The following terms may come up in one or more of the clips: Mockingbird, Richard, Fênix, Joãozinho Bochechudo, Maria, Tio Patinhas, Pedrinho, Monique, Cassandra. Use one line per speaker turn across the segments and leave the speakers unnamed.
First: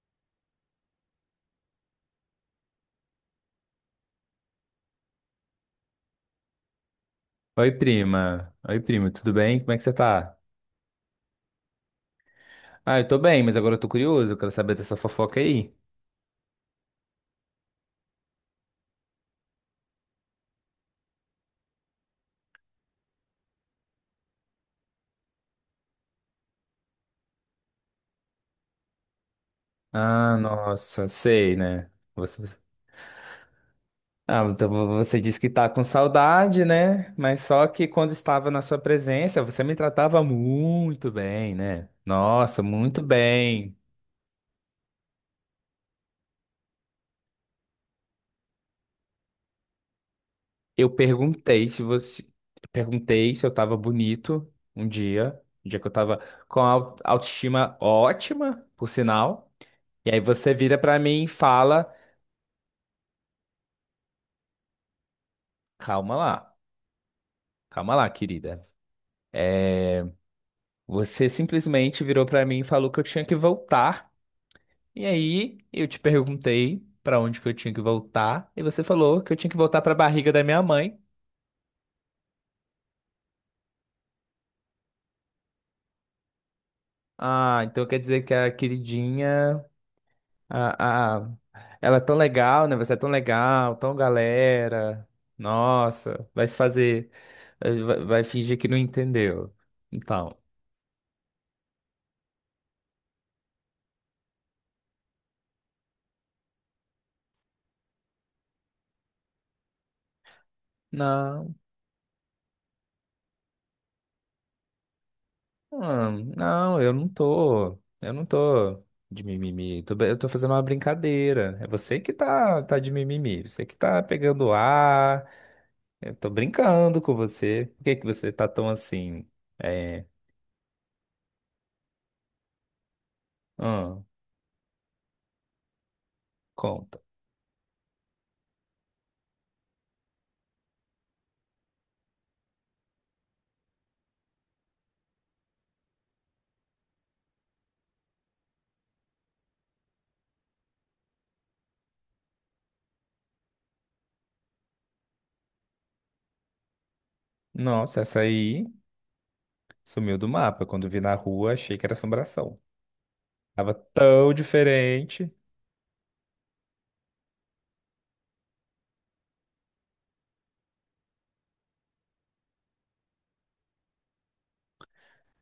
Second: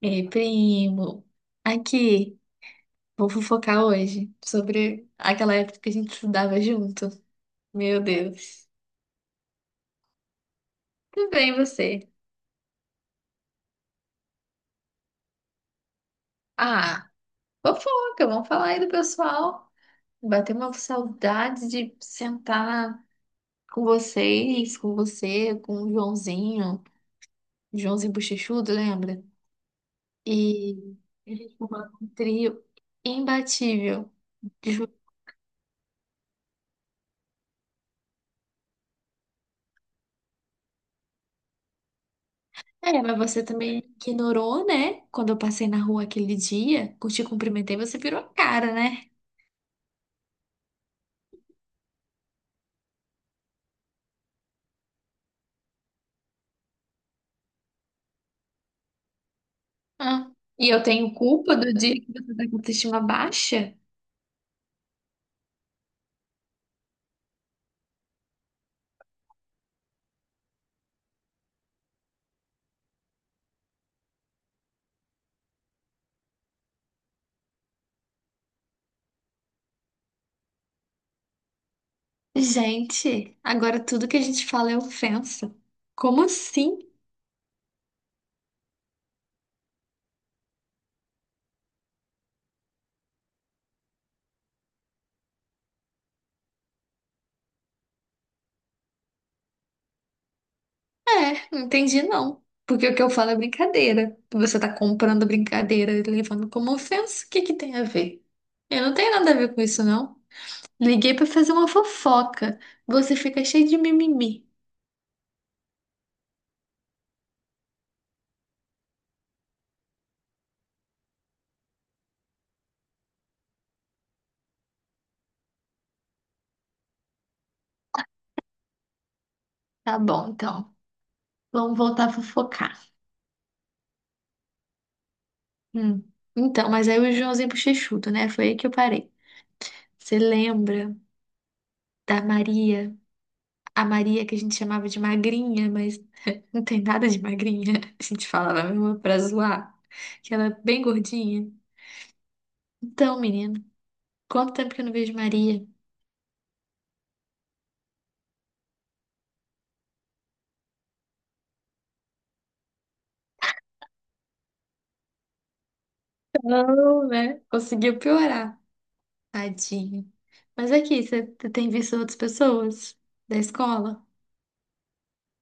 Ei, primo, aqui, vou fofocar hoje sobre aquela época que a gente estudava junto.
Oi,
Meu
prima.
Deus.
Oi, primo, tudo bem? Como é que você tá?
Tudo bem, você?
Ah, eu tô bem, mas agora eu tô curioso, eu quero saber dessa fofoca aí.
Ah, fofoca, vamos falar aí do pessoal. Bateu uma saudade de sentar com vocês, com você, com o Joãozinho, Joãozinho Bochechudo, lembra?
Ah,
E
nossa,
a
sei,
gente
né?
formava um
Você...
trio imbatível.
Ah, então você disse que tá com saudade, né? Mas só que quando estava na sua presença, você me tratava muito bem, né? Nossa,
É,
muito
mas você
bem.
também ignorou, né? Quando eu passei na rua aquele dia, eu te cumprimentei, você virou a cara, né?
Eu perguntei se você. Perguntei se eu tava bonito um dia que eu tava com a autoestima ótima, por sinal. E aí
Ah,
você
e
vira
eu
pra
tenho
mim e
culpa do
fala.
dia que você tá com a autoestima baixa?
Calma lá, calma lá, querida. É, você simplesmente virou pra mim e falou que eu tinha que voltar. E aí eu te perguntei pra onde que eu tinha que voltar e você falou que eu tinha que voltar pra barriga da minha mãe.
Gente, agora tudo que a gente fala é ofensa. Como assim?
Ah, então quer dizer que a queridinha, a, a, ela é tão legal, né? Você é tão legal, tão galera. Nossa, vai se fazer, vai fingir que não entendeu. Então,
É, não entendi não. Porque o que eu falo é brincadeira. Você tá comprando brincadeira e levando como ofensa, o que que tem a ver? Eu não tenho nada a ver com isso, não. Liguei pra fazer
não.
uma fofoca. Você fica cheio de mimimi.
Ah, não, eu não tô. Eu não tô de mimimi. Eu tô fazendo uma brincadeira. É você que tá, tá de mimimi. Você que tá pegando ar. Eu tô brincando com você. Por que que você tá tão assim?
Tá
É.
bom, então. Vamos voltar a fofocar.
Ah,
Hum. Então, mas aí
conta.
o Joãozinho Bochechudo, né? Foi aí que eu parei. Você lembra da Maria? A Maria que a gente chamava de magrinha, mas não tem nada de magrinha. A gente falava mesmo pra zoar, que ela é bem gordinha. Então, menino, quanto tempo que eu não vejo Maria?
Nossa, essa aí sumiu do mapa. Quando vi na rua, achei que era assombração. Tava tão diferente.
Não, né? Conseguiu piorar. Tadinho. Mas aqui, você tem visto outras pessoas da escola?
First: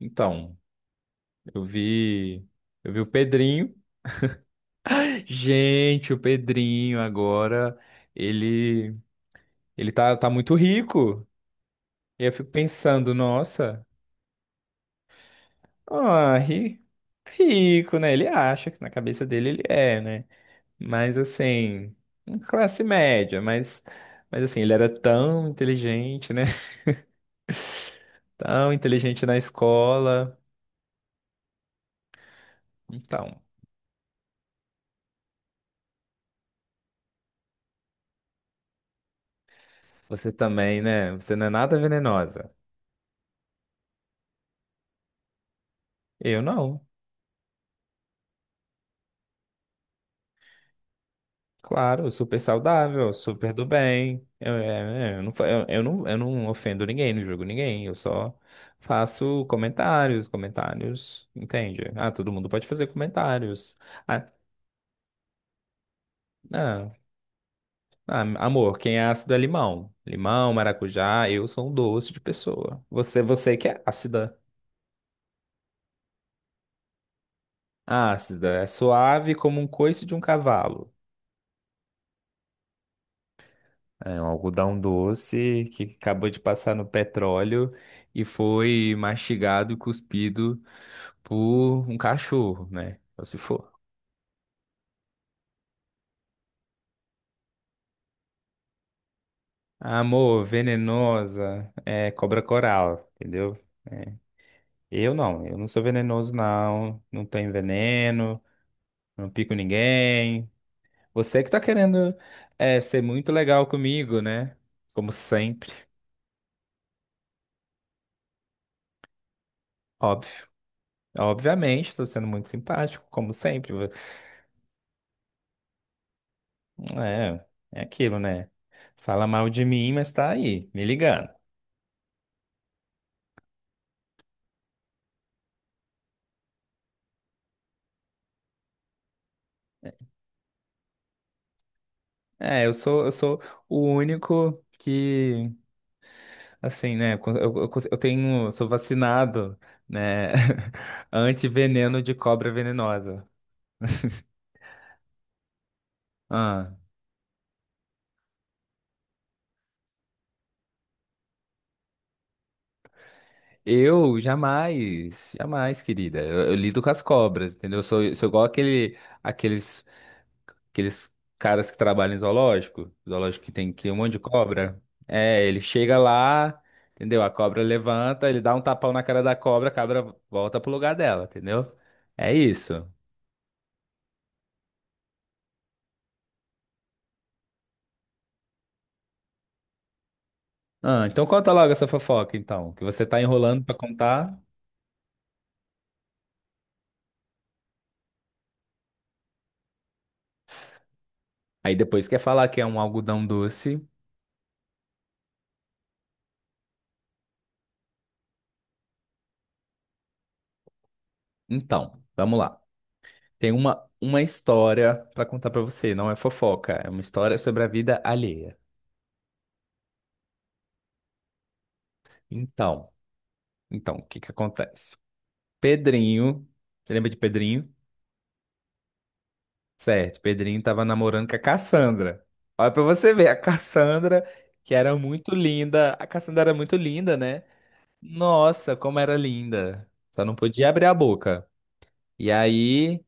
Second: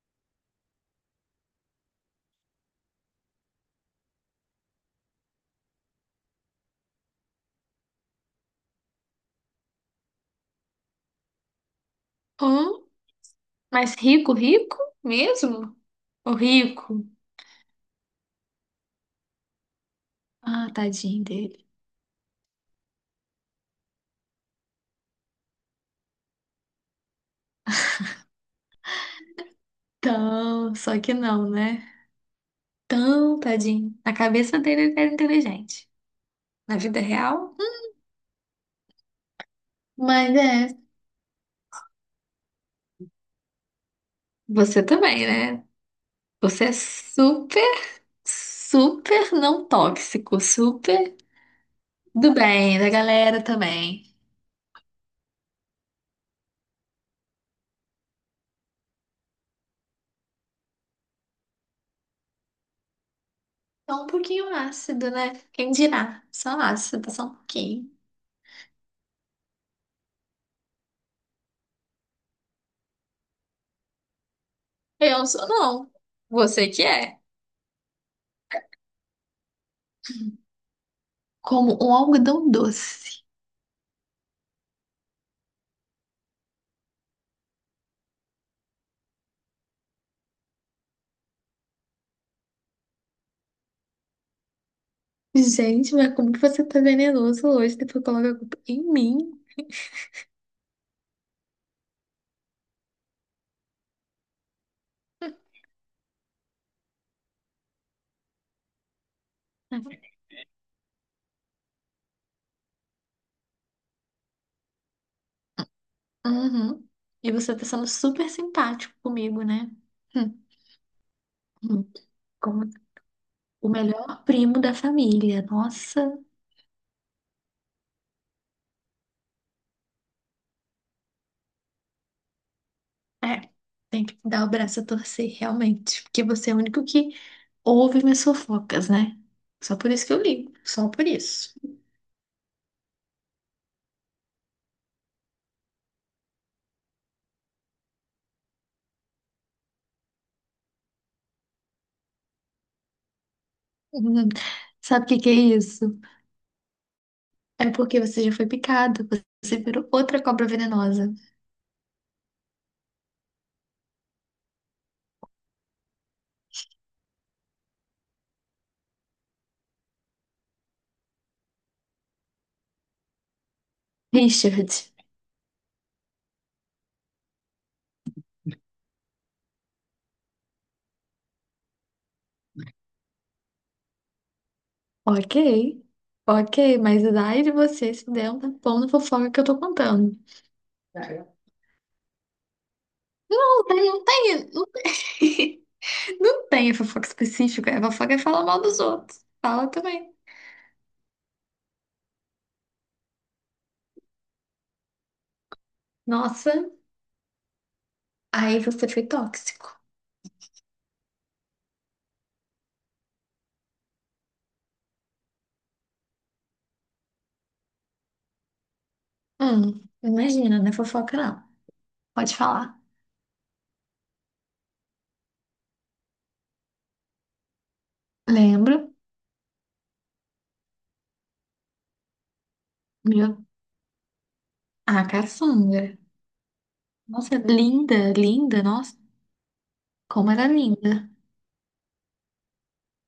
Então, eu vi. Eu vi o Pedrinho. Gente, o Pedrinho agora. Ele. Ele tá, tá muito rico. E eu fico
Hum?
pensando, nossa,
Mas rico, rico? Mesmo? O
ah, ri-
rico?
rico, né? Ele acha que na cabeça dele ele é, né?
Ah,
Mas
tadinho dele.
assim, classe média, mas assim, ele era tão inteligente, né? Tão inteligente na escola.
Tão, só que não, né?
Então,
Tão tadinho. Na cabeça dele ele era inteligente. Na vida real.
você
Mas é,
também, né? Você não é nada venenosa.
você também, né?
Eu
Você é
não.
super, super não tóxico, super
Claro,
do
super
bem, da
saudável,
galera
super do
também.
bem. Eu, é, é, eu não, eu, eu não ofendo ninguém, não julgo ninguém. Eu só faço comentários, comentários, entende? Ah, todo mundo pode fazer comentários.
Só um
Ah,
pouquinho ácido, né? Quem dirá? Só
ah,
ácido, só um pouquinho.
ah, amor, quem é ácido é limão. Limão, maracujá, eu sou um doce de pessoa. Você que é ácida.
Eu sou não. Você que é.
Ácida, é suave como um coice de um cavalo.
Como um algodão doce.
É um algodão doce que acabou de passar no petróleo e foi mastigado e cuspido por um cachorro, né? Ou se for.
Gente, mas como que você tá venenoso hoje? Depois coloca a culpa em mim.
Amor, venenosa, é cobra coral, entendeu? É. Eu não sou venenoso, não. Não tenho veneno, não pico ninguém. Você que tá querendo é, ser muito legal comigo, né? Como sempre,
Uhum. E você tá sendo super simpático comigo, né? Hum,
óbvio.
hum.
Obviamente, tô sendo muito
Como
simpático, como
o
sempre.
melhor primo da família. Nossa,
É, é aquilo, né? Fala mal de mim, mas tá aí, me ligando.
é. Tem que dar o braço a torcer, realmente. Porque você é o único que ouve minhas fofocas, né? Só por isso que eu ligo. Só por isso.
É, eu sou o único que, assim, né? Eu, eu tenho, eu sou vacinado, né? Antiveneno de cobra venenosa.
Uhum. Sabe o que que é isso?
Ah,
É porque você já foi picado. Você virou outra cobra venenosa.
eu jamais, jamais, querida. Eu lido com as cobras, entendeu? Sou igual aquele, aqueles aqueles caras que trabalham em zoológico, que tem que um monte de
Richard.
cobra. É, ele chega lá, entendeu? A cobra levanta, ele dá um tapão na cara da cobra, a cobra volta pro lugar dela, entendeu? É isso.
Ok. Ok, mas daí de você se der um tapão na fofoca que eu tô contando.
Ah, então conta logo essa fofoca, então, que você tá enrolando
Não
pra
tem, não
contar.
tem, não tem, não tem fofoca específica. A fofoca é falar mal dos outros. Fala também.
Aí depois quer falar que é um algodão doce.
Nossa, aí você foi tóxico.
Então, vamos lá. Tem uma história pra contar pra você, não é fofoca, é uma história sobre a vida alheia.
Imagina, não é fofoca não. Pode falar.
Então, então, o que que acontece? Pedrinho, você lembra de Pedrinho?
Lembro,
Certo, Pedrinho tava namorando com a Cassandra. Olha pra você ver, a
meu,
Cassandra, que era
ah
muito
caçula.
linda. A Cassandra era muito linda,
Nossa,
né?
linda, linda,
Nossa,
nossa,
como era linda. Só
como
não
era
podia abrir a
linda.
boca. E aí,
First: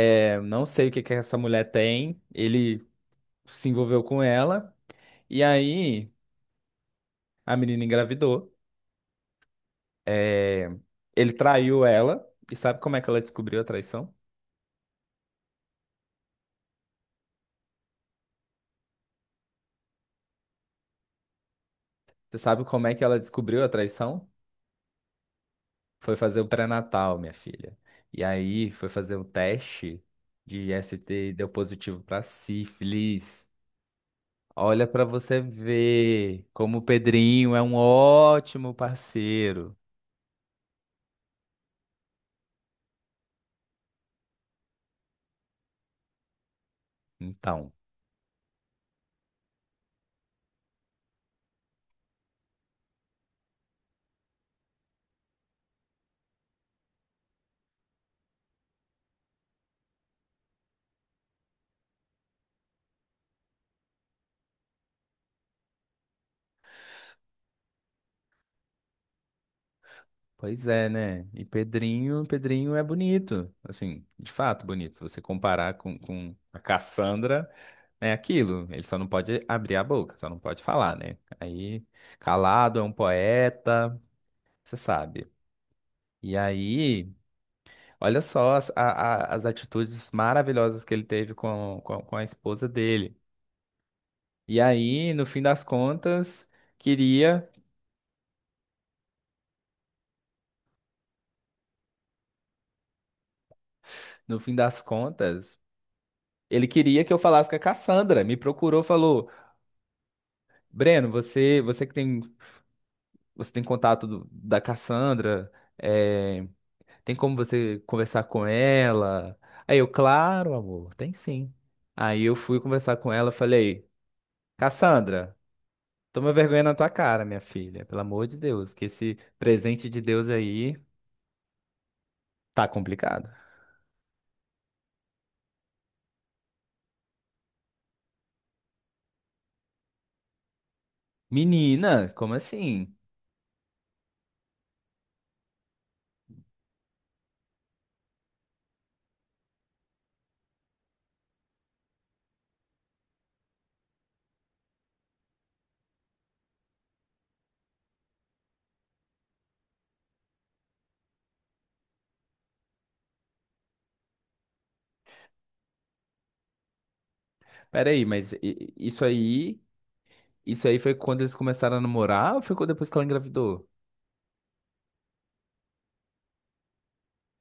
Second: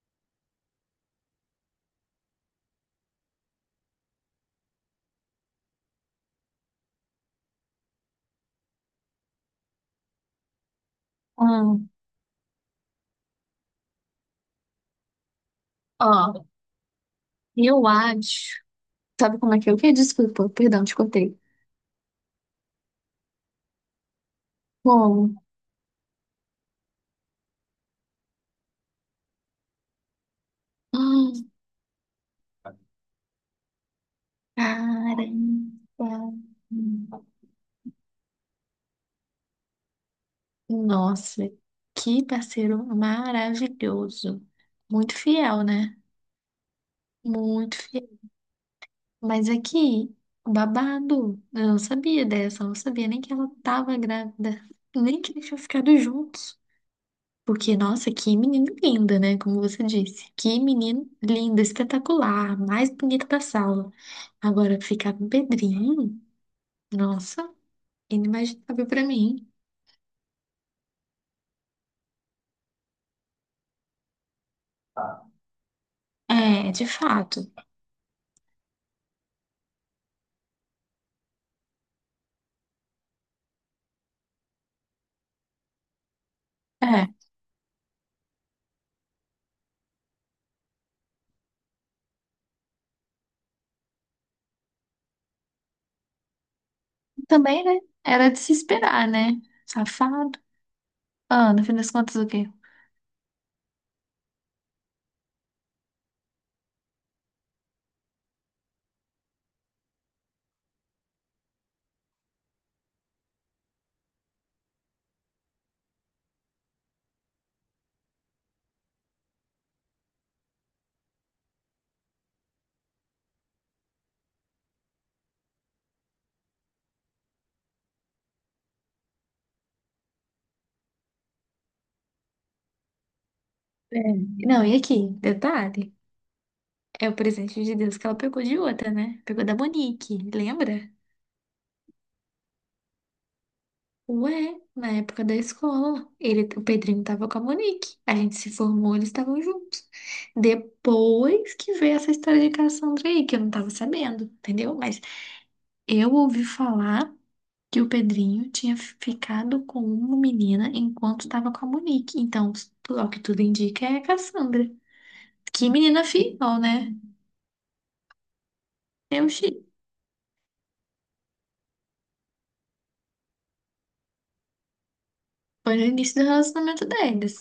é, não sei o que que essa mulher tem. Ele se envolveu com ela. E aí, a menina engravidou. É, ele traiu
Hum,
ela. E sabe como é que ela descobriu a traição?
ó, eu acho. Sabe como é que eu que? Desculpa, perdão, te contei.
Você sabe como é que ela descobriu a traição?
Como?
Foi fazer o pré-natal, minha filha. E aí foi fazer um teste de ST e deu
Hum,
positivo para sífilis. Olha para você ver como o
caramba.
Pedrinho é um ótimo parceiro.
Nossa, que parceiro maravilhoso. Muito fiel, né?
Então,
Muito fiel. Mas aqui, babado. Eu não sabia dessa, eu não sabia nem que ela tava grávida. Nem que eles tinham ficado juntos. Porque, nossa, que menina linda, né? Como você disse. Que menino lindo, espetacular, mais bonito da sala. Agora, ficar com o Pedrinho, nossa, inimaginável pra mim.
pois é, né? E Pedrinho, Pedrinho é bonito. Assim, de fato bonito. Se você comparar com a
É, de
Cassandra,
fato.
é aquilo. Ele só não pode abrir a boca, só não pode falar, né? Aí, calado, é um poeta, você sabe. E aí.
É.
Olha só as atitudes maravilhosas que ele teve com a esposa dele. E aí, no fim das contas, queria,
Também, né? Era de se esperar, né? Safado. Ah, no fim das contas, o quê?
no fim das contas, ele queria que eu falasse com a Cassandra. Me procurou, falou: Breno, você que tem, você tem contato da Cassandra, é, tem como você conversar com ela? Aí eu, claro, amor, tem sim. Aí eu fui conversar com ela, falei: Cassandra. Toma vergonha na tua cara, minha filha. Pelo amor de Deus, que esse presente de Deus aí tá complicado.
É. Não, e aqui, detalhe, é o presente de Deus que ela pegou de outra, né? Pegou da Monique, lembra?
Menina, como assim?
Ué, na época da escola, ele, o Pedrinho tava com a Monique. A gente se formou, eles estavam juntos. Depois que veio essa história de Cassandra aí, que eu não tava sabendo, entendeu? Mas eu ouvi falar. Que o Pedrinho tinha ficado com uma menina enquanto estava com a Monique. Então, ao que tudo indica, é a Cassandra. Que menina fiel, né?
Pera aí, mas
Eu achei.
isso aí foi quando eles começaram a namorar ou foi quando- depois que ela engravidou?
Foi no início do relacionamento deles.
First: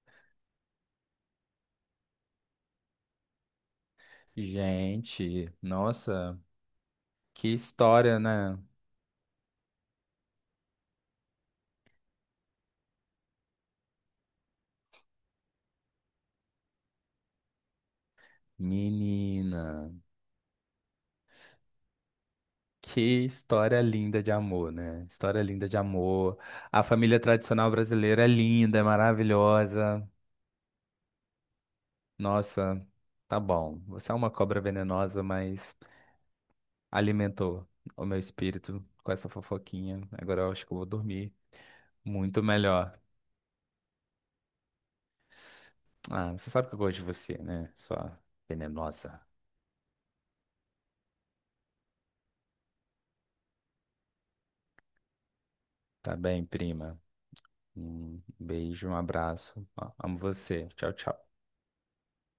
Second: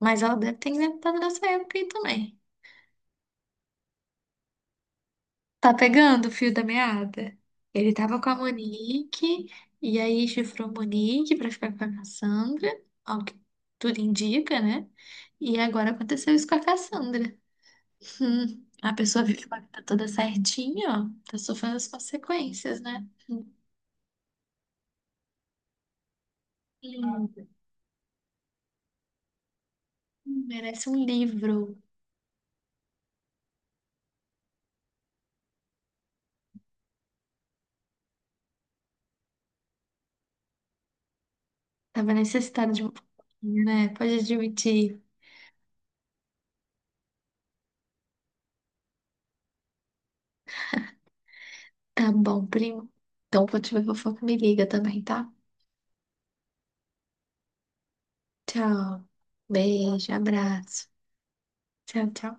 Mas ela deve ter inventado nessa época aí também.
Gente,
Tá pegando o
nossa,
fio da meada?
que
Ele
história,
tava com a
né?
Monique, e aí chifrou a Monique pra ficar com a Cassandra, ao que tudo indica, né? E agora aconteceu isso com a Cassandra. A pessoa vive com a vida
Menina,
toda certinha, ó, tá sofrendo as consequências,
que
né?
história linda de amor, né? História linda de amor. A família
Hum,
tradicional brasileira é linda, é maravilhosa.
merece um livro.
Nossa, tá bom. Você é uma cobra venenosa, mas alimentou o meu espírito com essa fofoquinha. Agora eu acho que eu vou dormir
Tava
muito
necessitado de um
melhor.
pouquinho, né? Pode admitir.
Ah, você sabe que eu gosto de você, né? Sua venenosa.
Tá bom, primo. Então, quando tiver fofoca, me liga também, tá?
Tá bem, prima? Um beijo, um
Tchau.
abraço. Ó,
Beijo,
amo você.
abraço.
Tchau, tchau.
Tchau, tchau.